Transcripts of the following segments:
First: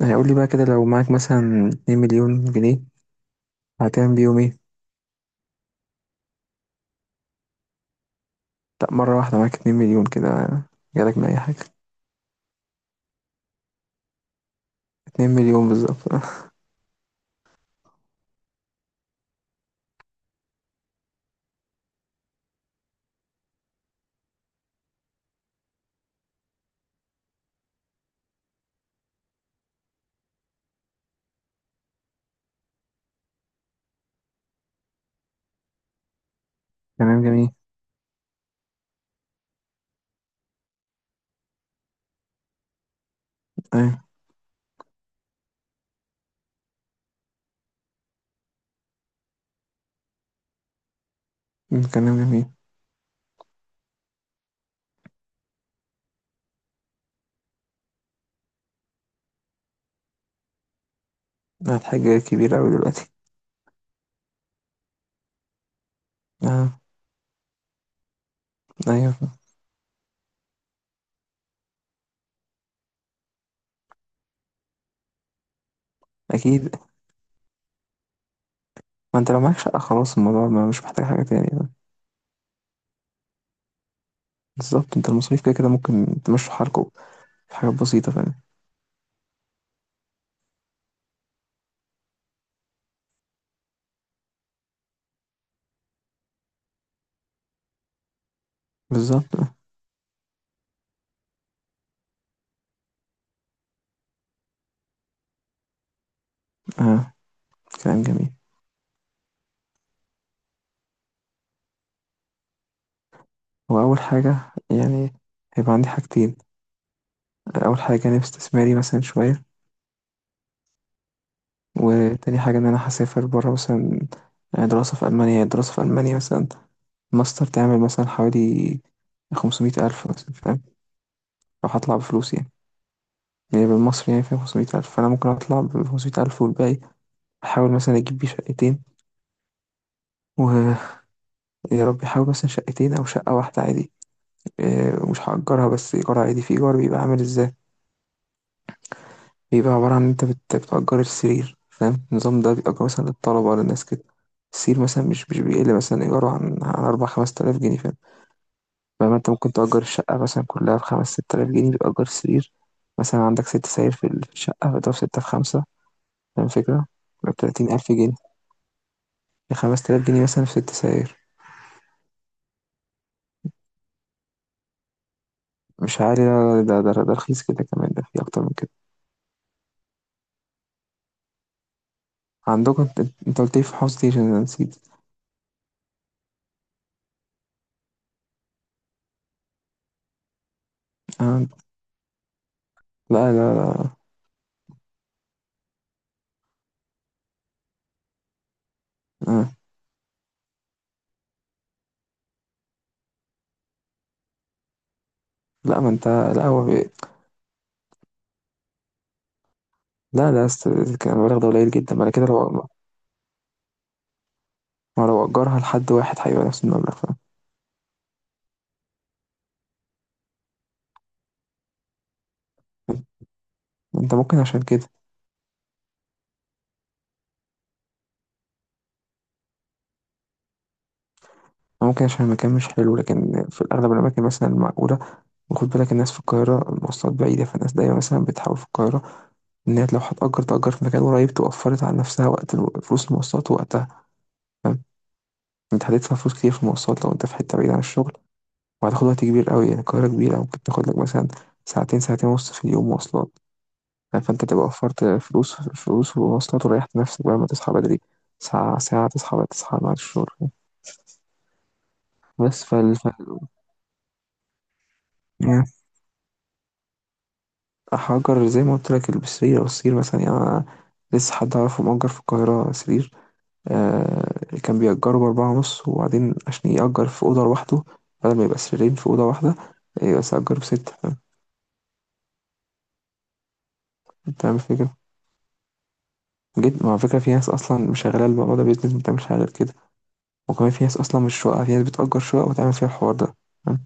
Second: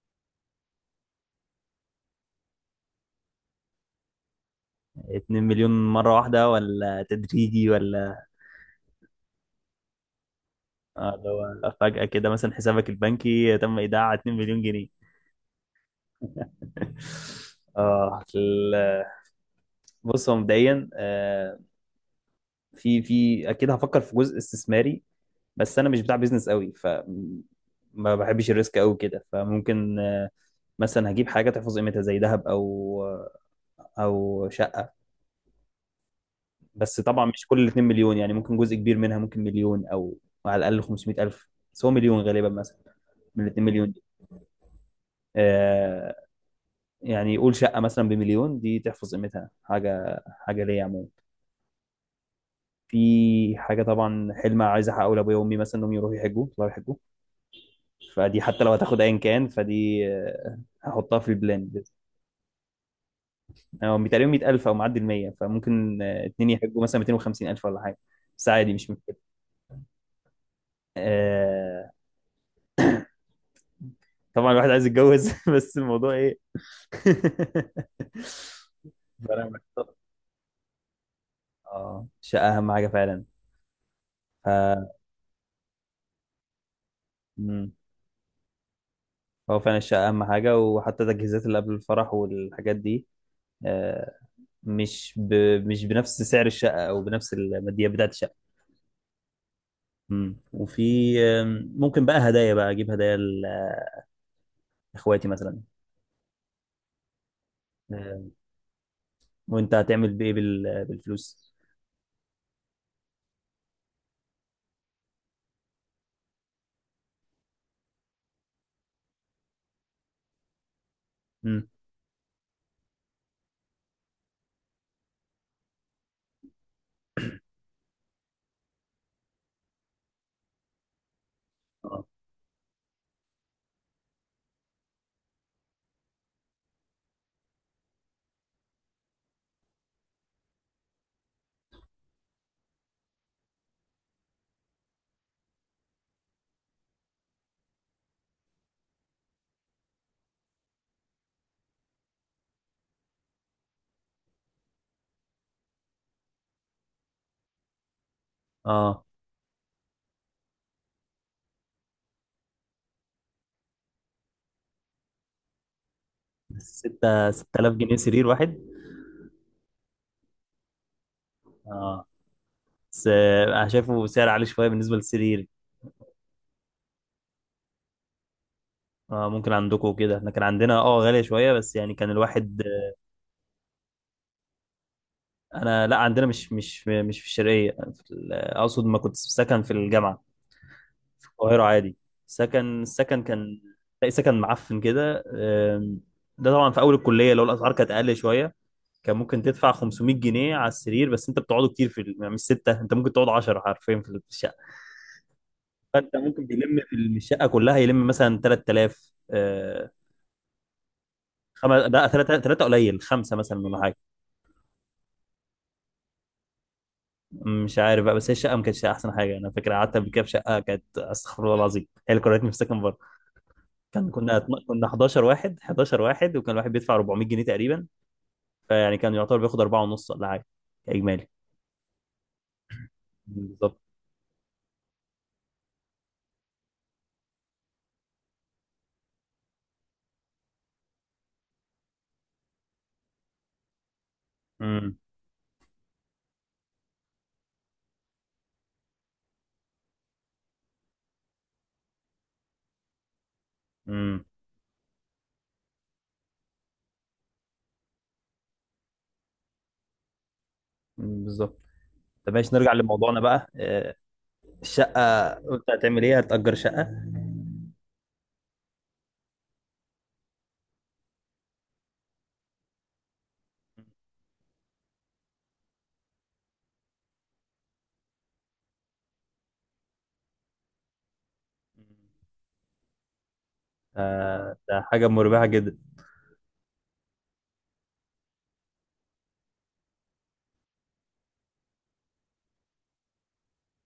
يعني قول لي بقى كده لو معاك مثلا 2 مليون جنيه هتعمل بيهم ايه؟ 2 مليون مرة واحدة ولا تدريجي ولا؟ لا، مرة واحدة معاك 2 مليون كده جالك من اللي أي حاجة. هو فجأة كده مثلا حسابك البنكي تم إيداع 2 مليون جنيه. 2 مليون بالظبط. اه بص، هو مبدئيا في اكيد هفكر في جزء استثماري. بس انا مش بتاع بيزنس قوي، ما بحبش الريسك قوي كده، فممكن مثلا هجيب حاجة تحفظ قيمتها زي ذهب، او شقة. بس كلام طبعا مش جميل. كل ال 2 مليون، يعني ممكن جزء كبير منها، ممكن مليون او على الاقل 500 الف، بس هو مليون غالبا مثلا من ال 2 مليون دي. أيوة. آه، يعني يقول شقه مثلا بمليون دي تحفظ قيمتها، حاجه حاجه ليا عموما. كلام جميل، في حاجه طبعا حلم عايز احققه لابويا وامي، مثلا انهم يروحوا يحجوا، يطلعوا يحجوا. فدي حتى لو هتاخد ايا كان، فدي هحطها في البلان. ده حاجة كبيرة أوي دلوقتي. يعني هو تقريبا 100000 او معدي ال 100، فممكن اتنين آه. يحجوا مثلا 250000 ولا حاجه. بس عادي مش أيوة. مشكله. آه، طبعا الواحد عايز يتجوز، بس الموضوع ايه. أكيد، ما أنت لو فانا معاك شقة محتار، خلاص الموضوع ما مش محتاج حاجة تانية. اه الشقه اهم حاجه فعلا. ف... بالظبط، أنت المصاريف كده كده ممكن تمشوا حالكوا. في مم. حاجات بسيطة فعلا. هو فعلا الشقه اهم حاجه، وحتى التجهيزات اللي قبل الفرح والحاجات دي آه، مش ب... مش بنفس سعر الشقه، او بنفس الماديات بتاعت الشقه. بالظبط. مم. وفي آم، ممكن بقى هدايا، بقى اجيب هدايا لاخواتي مثلا. آه. كلام آه، جميل. وانت هتعمل بايه بالفلوس؟ وأول حاجة يعني هيبقى عندي حاجتين. أول حاجة جانب استثماري مثلا شوية، مم. وتاني حاجة إن أنا هسافر برا مثلا، يعني دراسة في ألمانيا، يعني دراسة في ألمانيا مثلا ماستر، تعمل مثلا حوالي خمسمية ألف مثلا، فاهم؟ لو هطلع اه بفلوس يعني، يعني بالمصري يعني فيها خمسمية ألف، فأنا ممكن أطلع بخمسمية ألف والباقي أحاول مثلا أجيب بيه شقتين، ويا رب أحاول مثلا شقتين أو شقة واحدة عادي. مش هأجرها بس إيجار عادي، في إيجار بيبقى عامل إزاي، بيبقى عبارة عن إن أنت بتأجر السرير، فاهم النظام ده؟ بيأجر مثلا للطلبة للناس كده. السرير مثلا مش بيقل مثلا إيجاره عن أربع خمس تلاف جنيه، فاهم؟ اه، فما انت ممكن تأجر الشقة مثلا كلها بخمس ست آلاف جنيه، بتأجر سرير مثلا، عندك ست سرير في الشقة، فده في ستة في خمسة، فاهم الفكرة؟ 6 بتلاتين 6000 ألف جنيه سرير جنيه، واحد؟ خمس تلاف جنيه مثلا في ست سرير. اه، بس انا شايفه سعر عالي شويه بالنسبه للسرير. مش عالي، لا، ده رخيص كده كمان، ده في أكتر من كده. آه، ممكن عندكم كده، احنا كان عندنا غاليه شويه، بس يعني كان الواحد. عندكم انت، انت قلت لي في حوض ستيشن أنا نسيت. انا لا، عندنا مش في الشرقيه، اقصد ما كنت في سكن في الجامعه في آه. القاهره عادي. السكن لا لا كان لا. تلاقي سكن معفن كده. ده طبعا في اول الكليه، لو الاسعار كانت اقل شويه كان ممكن آه. تدفع 500 جنيه على السرير، بس انت بتقعدوا كتير يعني مش سته، انت ممكن تقعد 10 حرفيا في الشقه. لا، ما انت. فانت ممكن لا هو بيلم بي... في الشقه كلها يلم مثلا 3000. لا لا است... كان المبلغ ده قليل جدا لا، بعد كده ثلاثة ثلاثة لو، قليل، خمسة مثلا ولا حاجة. ما لو أجرها لحد واحد هيبقى نفس المبلغ، فاهم؟ مش عارف بقى، بس هي الشقة ما كانتش أحسن حاجة، أنا فاكر قعدت قبل كده في شقة كانت، أستغفر الله العظيم، هي اللي كرهتني في السكن بره. كان انت ممكن كنا عشان كنا كده، 11 واحد، 11 واحد، وكان الواحد بيدفع 400 جنيه تقريبا، فيعني كان يعتبر بياخد 4 ونص ولا حاجة إجمالي. ممكن عشان المكان مش حلو، لكن في بالظبط. الأغلب الأماكن مثلا المعقولة. وخد بالك الناس في القاهرة المواصلات بعيدة، فالناس دايما مثلا بتحاول في القاهرة إن هي لو هتأجر تأجر في مكان قريب، توفرت على نفسها وقت فلوس المواصلات ووقتها، فاهم؟ امم. أنت هتدفع فلوس كتير في المواصلات لو أنت في حتة بعيدة عن الشغل، وهتاخد وقت كبير قوي، يعني القاهرة كبيرة، ممكن تاخد لك مثلا ساعتين، ساعتين ونص في اليوم مواصلات، فاهم؟ امم. فأنت تبقى وفرت فلوس، فلوس ومواصلات، وريحت نفسك بقى، ما تصحى بدري ساعة، ساعة تصحى بقى، تصحى بعد الشغل. أمم، بالظبط. طب ماشي، بس نرجع فال لموضوعنا فال- بقى. الشقة يعني قلت هتعمل إيه، هتأجر شقة. هأجر زي ما قلت لك السرير، أو السرير مثلا. يعني أنا لسه حد أعرفه مأجر في القاهرة سرير. كان بيأجره بأربعة ونص، وبعدين عشان يأجر في أوضة لوحده بدل ما يبقى سريرين في أوضة واحدة، بس أجره بستة، فاهم؟ أنت فاهم ده الفكرة، حاجة مربحة جدا. جيت مع فكرة، في ناس أصلا شغالة الموضوع ده بيزنس، ما بتعملش حاجة غير كده. وكمان في ناس أصلا مش شقة، في ناس بتأجر شقة وتعمل فيها الحوار ده، فاهم؟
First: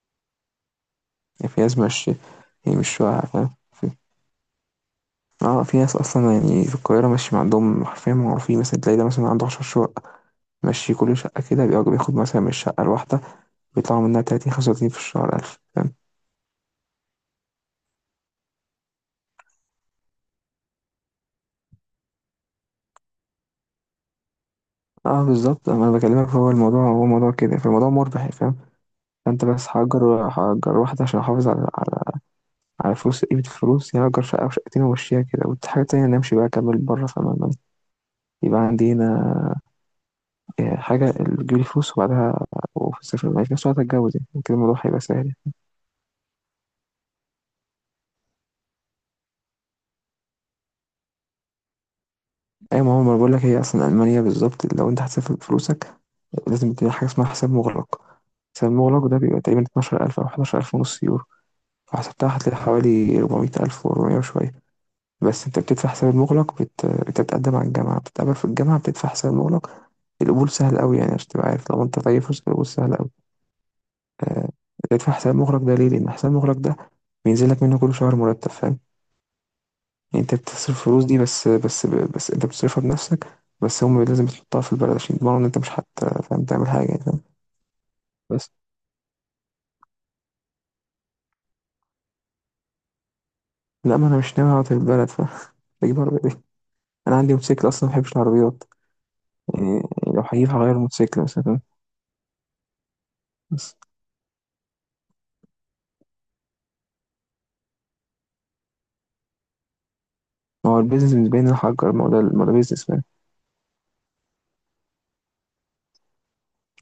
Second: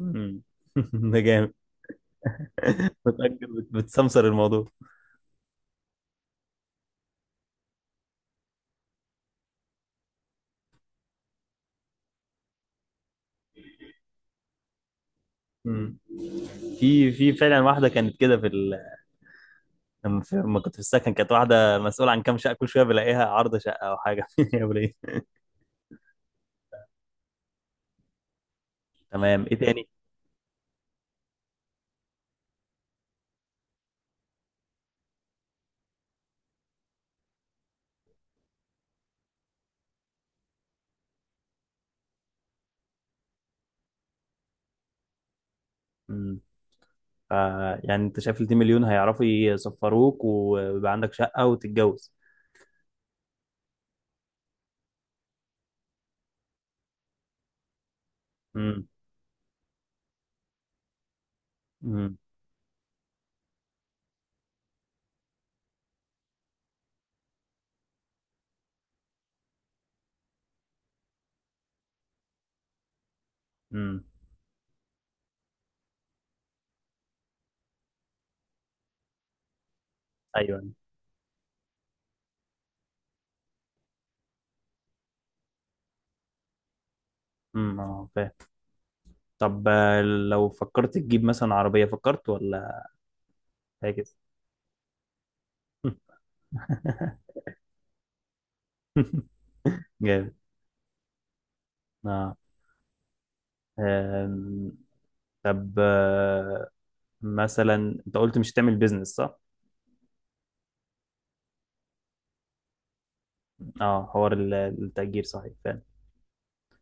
امم. ده يعني جامد. في ناس مش، هي مش شقة، فاهم؟ في، بتسمسر الموضوع. اه في ناس اصلا يعني في القاهره ماشي ما عندهم حرفيا، معروفين مثلا، تلاقي ده مثلا عنده 10 شقق ماشي، كل شقه كده بياخد بياخد مثلا من الشقه الواحده، بيطلعوا منها 30 35 في الشهر 1000. مم. في فعلا واحده كانت كده لما كنت في السكن كانت واحده مسؤوله عن كام شقه، كل شويه بلاقيها عارضه شقه او حاجه، يا وليه. اه بالظبط، انا بكلمك، هو الموضوع هو موضوع كده، فالموضوع مربح، فاهم؟ فانت تمام، ايه بس تاني؟ هأجر، هأجر واحدة عشان احافظ على، على، على فلوس قيمة الفلوس. يعني هأجر شقة وشقتين وامشيها كده، والحاجة التانية انا امشي بقى اكمل بره، فاهم؟ يبقى عندي هنا حاجة اللي تجيب لي فلوس، وبعدها وفي السفر بعد كده ساعتها اتجوز، يعني كده الموضوع هيبقى سهل. مم. ف... يعني انت شايف ال 2 مليون هيعرفوا يسفروك ويبقى عندك شقه وتتجوز؟ ايوه، ما هو ما بقول لك، هي اصلا المانيا بالظبط لو انت هتسافر بفلوسك لازم تبني حاجة اسمها حساب مغلق. حساب مم. مغلق ده بيبقى تقريبا 12,000 أو 11,000 ونص يورو. مم. فحسبتها هتلاقي حوالي 400,000 و400 وشوية. بس انت بتدفع حساب المغلق، بتتقدم على الجامعة، بتتقابل في الجامعة، بتدفع حساب المغلق. القبول سهل قوي يعني، عشان تبقى عارف، لو انت طيب فلوس القبول سهل قوي. مم. آه، بتدفع حساب مغلق ده ليه؟ لأن حساب مغلق ده بينزل لك منه كل شهر مرتب، فاهم؟ يعني انت ايوه. بتصرف الفلوس دي، بس بس انت بتصرفها بنفسك، بس هم لازم تحطها في البلد عشان يضمنوا ان انت مش حت فاهم تعمل حاجة يعني، فاهم؟ امم، اه فاهم. بس، طب لو فكرت تجيب مثلا عربيه، فكرت ولا لا حاجه؟ ما انا مش ناوي اقعد في البلد، فاهم؟ اجيب عربية ايه؟ انا عندي موتوسيكل اصلا، ما بحبش العربيات يعني. لو جامد. هجيب هغير موتوسيكل مثلا، اه. بس. آم، طب، مثلا انت قلت مش هتعمل بيزنس، صح؟ ما هو البيزنس بالنسبة لي إن أنا أأجر، ما هو ده بيزنس، فاهم؟ اه، حوار التأجير صحيح فعلا.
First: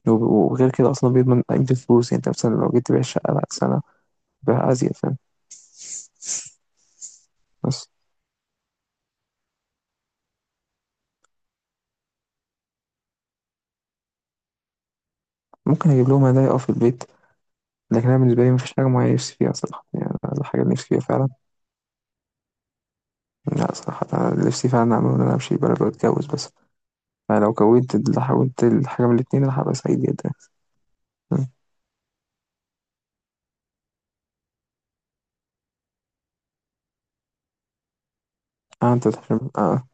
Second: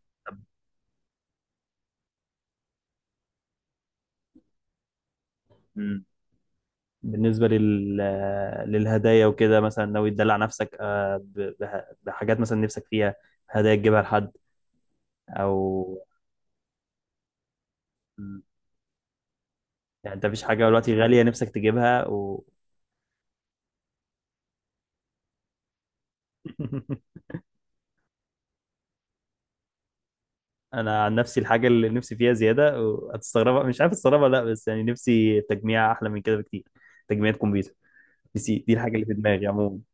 طب. وغير كده أصلا بيضمن قيمة الفلوس، يعني أنت مثلا لو جيت تبيع الشقة بعد سنة بيعها أزيد، فاهم؟ مم. بالنسبة بس لل... للهدايا وكده، مثلا ناوي تدلع نفسك بحاجات مثلا نفسك فيها، هدايا تجيبها لحد او. ممكن أجيب لهم هدايا أه في البيت، لكن أنا مم. بالنسبة لي مفيش حاجة معينة نفسي فيها صراحة. يعني يعني انت أنا مفيش الحاجة حاجة اللي نفسي فيها دلوقتي غالية فعلا، نفسك تجيبها و؟ لا صراحة أنا نفسي فعلا أعمل إن أنا أمشي بلد وأتجوز بس. أنا لو حاولت الحاجة من الاتنين أنا هبقى سعيد جدا. انا عن نفسي م. الحاجة اللي نفسي فيها زيادة وهتستغربها، مش عارف استغربها لا، بس يعني نفسي تجميع احلى من كده بكتير، تجميع كمبيوتر. بس دي أه، الحاجة اللي أنت في دماغي تحلم عموما. أه.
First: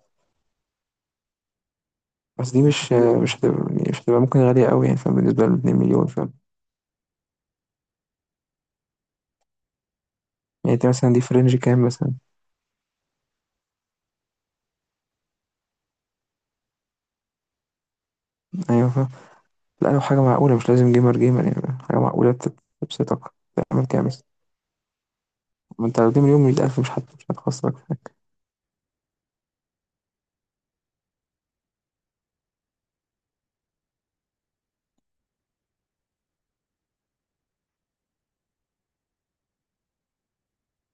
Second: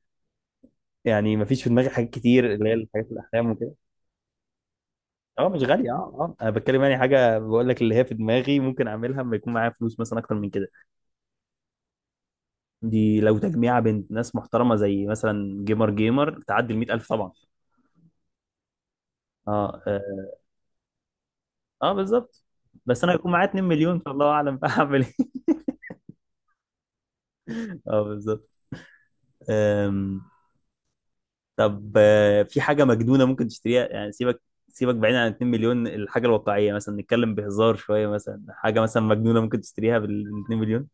يعني مفيش في دماغي حاجات بس كتير دي اللي هي مش، الحاجات مش الأحلام هتبقى، وكده. مش هتبقى ممكن غالية أوي يعني، فاهم؟ بالنسبة اه ل مش 2 غالية، اه مليون، فاهم؟ اه انا بتكلم يعني، حاجة بقول لك اللي هي في دماغي ممكن اعملها لما يكون معايا فلوس مثلا اكتر من كده. يعني أنت مثلا دي في رينج كام مثلا؟ دي لو تجميعة بين ناس محترمة زي مثلا جيمر جيمر تعدي ال 100000 طبعا. أيوه فاهم. اه لا لو اه، حاجة معقولة، مش لازم جيمر جيمر، يعني آه حاجة معقولة بالظبط. بس انا بتبسطك. هيكون معايا 2 تعمل مليون، كده مثلا، فالله اعلم بقى هعمل ايه. ما انت لو دي مليون مية ألف مش مش هتخسرك. اه، بالظبط. أم، طب في حاجة مجنونة ممكن تشتريها؟ يعني سيبك، سيبك بعيد عن 2 مليون، الحاجة الواقعية مثلا، نتكلم بهزار شوية، مثلا حاجة مثلا مجنونة ممكن تشتريها بال 2 مليون؟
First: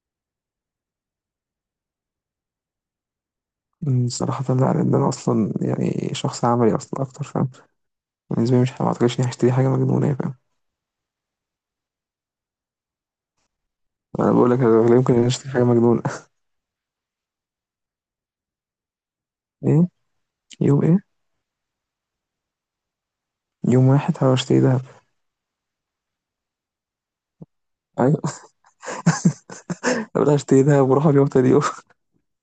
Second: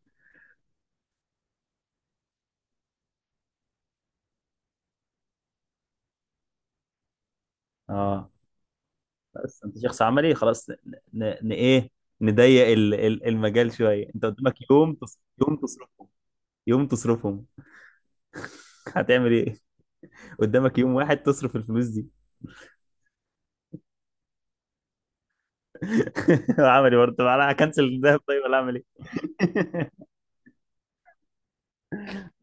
أمم، صراحة لا، لأن أنا أصلا يعني شخص عملي أصلا أكتر، فاهم؟ اه، بالنسبة لي مش، ما أعتقدش إني هشتري بس حاجة انت شخص مجنونة، فاهم؟ عملي خلاص. ايه، نضيق المجال شويه. انت أنا بقول قدامك لك أنا لا يمكن إني أشتري يوم حاجة مجنونة. تصرفهم، يوم تصرفهم، هتعمل ايه؟ إيه، قدامك يوم يوم إيه، واحد تصرف الفلوس دي. يوم واحد هروح أشتري دهب. عملي برضه، طب انا هكنسل الذهب أيوة. طيب، ولا اعمل ايه؟ أروح أشتري دهب، وأروح اليوم تاني يوم.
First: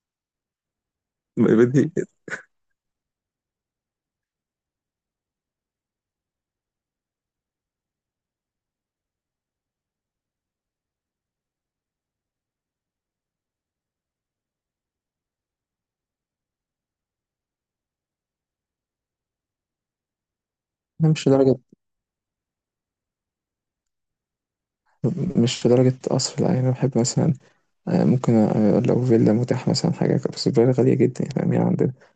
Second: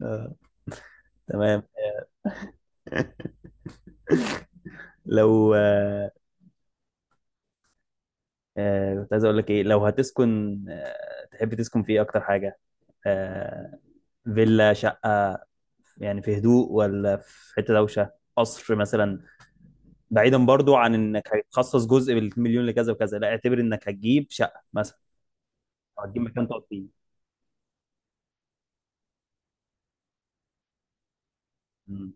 آه، ما تمام. بدي. لو آه، كنت عايز اقول لك ايه، لو هتسكن تحب تسكن في ايه اكتر حاجه؟ آه، فيلا، شقه، يعني في هدوء ولا في حته دوشه، قصر مثلا؟ بعيدا برضو عن أنا مش انك لدرجة، هتخصص جزء بالمليون لكذا وكذا، لا اعتبر انك هتجيب شقه مثلا مش لدرجة او هتجيب قصر مكان لا. يعني تقعد أنا فيه. بحب مثلا، ممكن، لو فيلا متاح مثلا حاجة، بس الفيلا غالية جدا يعني، فاهم يعني؟ مم.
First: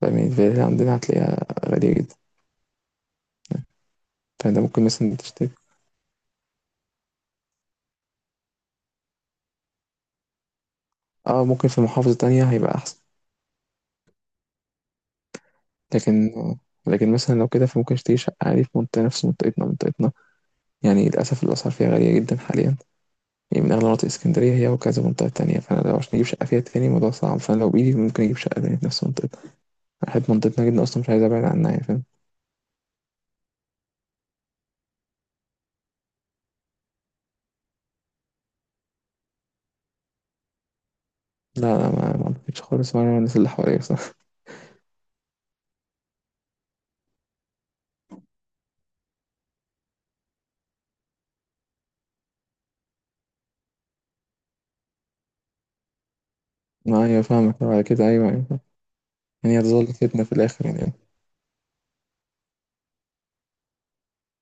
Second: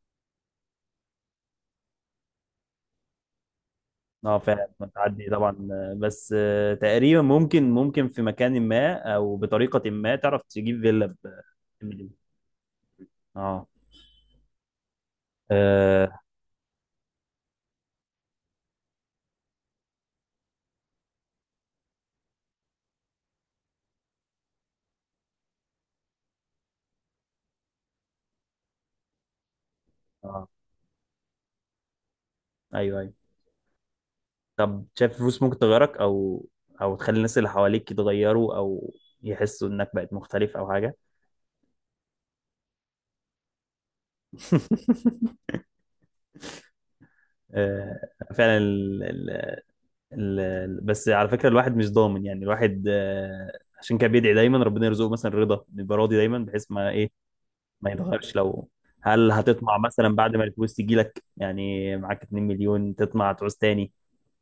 فاهمني، الفلل عندنا هتلاقيها غالية جدا. اه، فأنت فعلا ممكن مثلا بتعدي تشتري، طبعا. آه، بس آه، تقريبا ممكن في مكان ما او بطريقه ما تعرف تجيب فيلا اه ممكن في بمليون. محافظة تانية هيبقى أحسن. اه، اه. لكن، لكن مثلا لو كده فممكن اشتري شقة عادي في منطقة نفس منطقتنا، منطقتنا يعني للأسف الأسعار فيها غالية جدا حاليا، يعني من أغلى مناطق اسكندرية هي وكذا منطقة تانية. فأنا لو عشان أجيب شقة فيها تاني الموضوع صعب، فأنا لو بإيدي ممكن أجيب شقة تانية في نفس منطقتنا. أنا بحب آه، منطقتنا جدا أصلا، مش عايز أبعد عنها يعني، فاهم؟ ايوه ايوه. طب شايف الفلوس ممكن تغيرك، او تخلي الناس اللي حواليك يتغيروا، او يحسوا انك بقت مختلف او حاجه؟ لا لا، ما أعتقدش خالص. وأنا الناس اللي حواليا بصراحة، آه، فعلا. بس على فكرة الواحد مش ضامن، يعني الواحد عشان كده بيدعي دايما ربنا يرزقه مثلا رضا، يبقى راضي دايما بحيث ما ما ايه أيوة فاهمك، بعد ما كده أيوة يتغيرش. أيوة. هل يعني هتطمع هتظل مثلا فتنة في بعد ما الآخر الفلوس يعني. تيجي لك، يعني معاك 2 مليون تطمع تعوز تاني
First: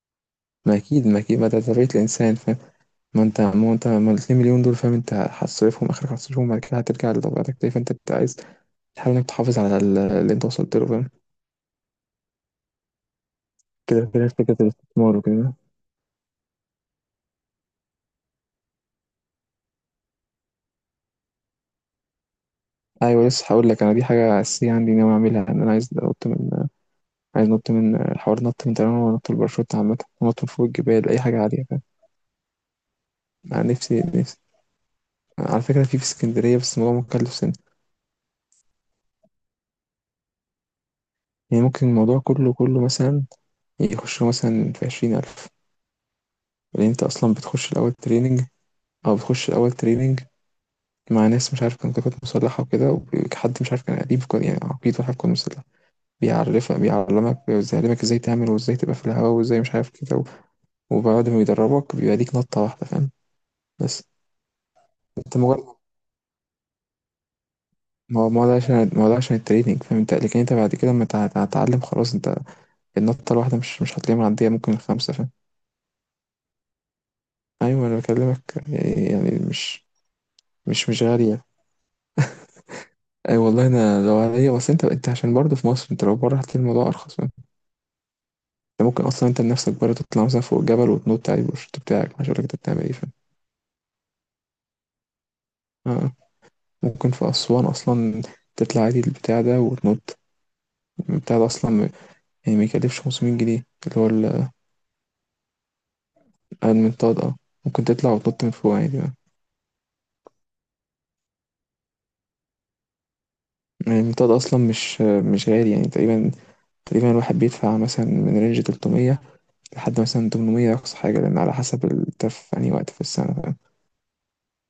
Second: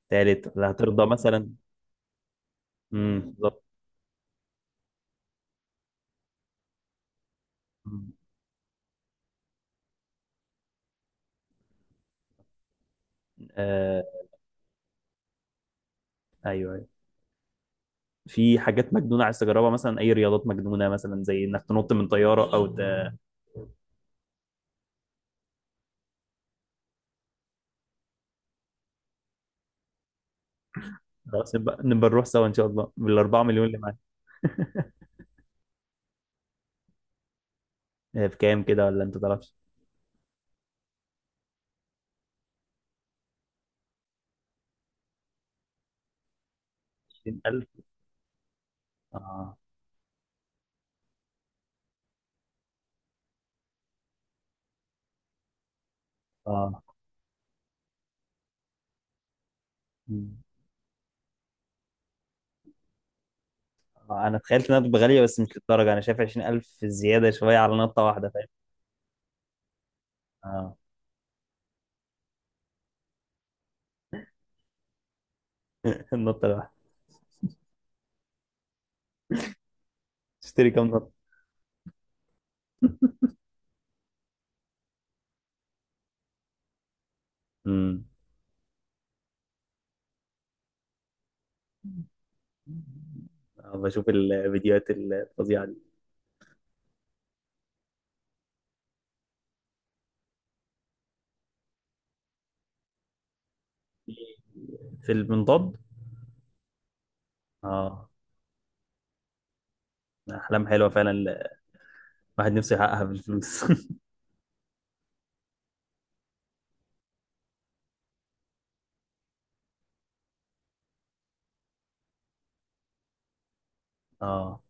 تالت، ولا ما هترضى أكيد، ما أكيد، ما مثلا؟ ده طبيعة الإنسان، فاهم؟ امم، ما انت بالظبط. ما انت ما الاتنين مليون دول، فاهم؟ انت هتصرفهم اخرك، هتصرفهم بعد كده هترجع لطبيعتك تاني. فانت مم. عايز تحاول انك تحافظ على اللي انت وصلت له، فاهم؟ آه، كده كده فكرة الاستثمار وكده. ايوه ايوه. في حاجات مجنونه عايز تجربها مثلا، اي رياضات مجنونه مثلا، زي انك تنط من طياره او ايوه لسه هقول لك، انا دي حاجة اساسية عندي ناوي اعملها، ان انا عايز انط من، عايز انط من حوار نط من طيران، ونط الباراشوت عامة، ونط من فوق الجبال، اي حاجة خلاص عالية، نبقى فاهم؟ نبقى نروح سوا ان شاء الله بالاربعه انا مليون اللي معاك. نفسي نفسي، على فكرة في اسكندرية بس الموضوع مكلف سنة. بكام كده، ولا انت تعرفش؟ يعني ممكن الموضوع كله، كله مثلا يخش له مثلا في عشرين ألف. لأن أنت أصلا 20000؟ بتخش الأول تريننج، أو بتخش اه، الأول تريننج مع ناس مش عارف كان، كانت مسلحة وكده. وحد مش عارف كان قريب يعني عقيد واحد كان مسلح، بيعرفك اه. بيعلمك، بيعلمك ازاي تعمل، وازاي تبقى في الهواء، وازاي مش عارف كده وبعد ما بيدربك بيبقى ليك نطة واحدة، فاهم؟ بس انا تخيلت انها تبقى غاليه، انت بس مش مجرد، للدرجه، انا شايف 20000 زياده شويه على نطه ما واحده هو ما فاهم. هو ده عشان ما هو ده عشان التريننج، فاهم انت؟ لكن انت بعد اه. كده لما تتعلم خلاص انت، النطة الواحدة مش هتلاقيها معدية، ممكن الخمسة، فاهم؟ النطه الواحده؟ ايوه انا بكلمك، يعني يعني مش، تشتري كام مش نطه؟ غالية. اي والله انا لو عليا، بس انت، انت عشان برضه في مصر، انت لو بره هتلاقي الموضوع ارخص. امم. انت ممكن اصلا انت بنفسك بره تطلع مثلا فوق جبل وتنط عادي بالشورت بتاعك، مش هقولك انت بتعمل ايه، فاهم؟ بشوف الفيديوهات الفظيعه دي، آه. ممكن في اسوان اصلا تطلع عادي البتاع ده وتنط. البتاع ده اصلا يعني ما يكلفش 500 جنيه، اللي هو في المنضد؟ المنطاد اه. ممكن اه. تطلع وتنط من فوق عادي بقى. احلام حلوه فعلا، الواحد نفسه يحققها بالفلوس. يعني المنطاد اصلا مش، مش غالي، يعني تقريبا، تقريبا الواحد بيدفع مثلا من رينج 300 لحد مثلا 800 اقصى حاجه، لان على حسب انت في انهي وقت في السنه، فاهم؟ اه.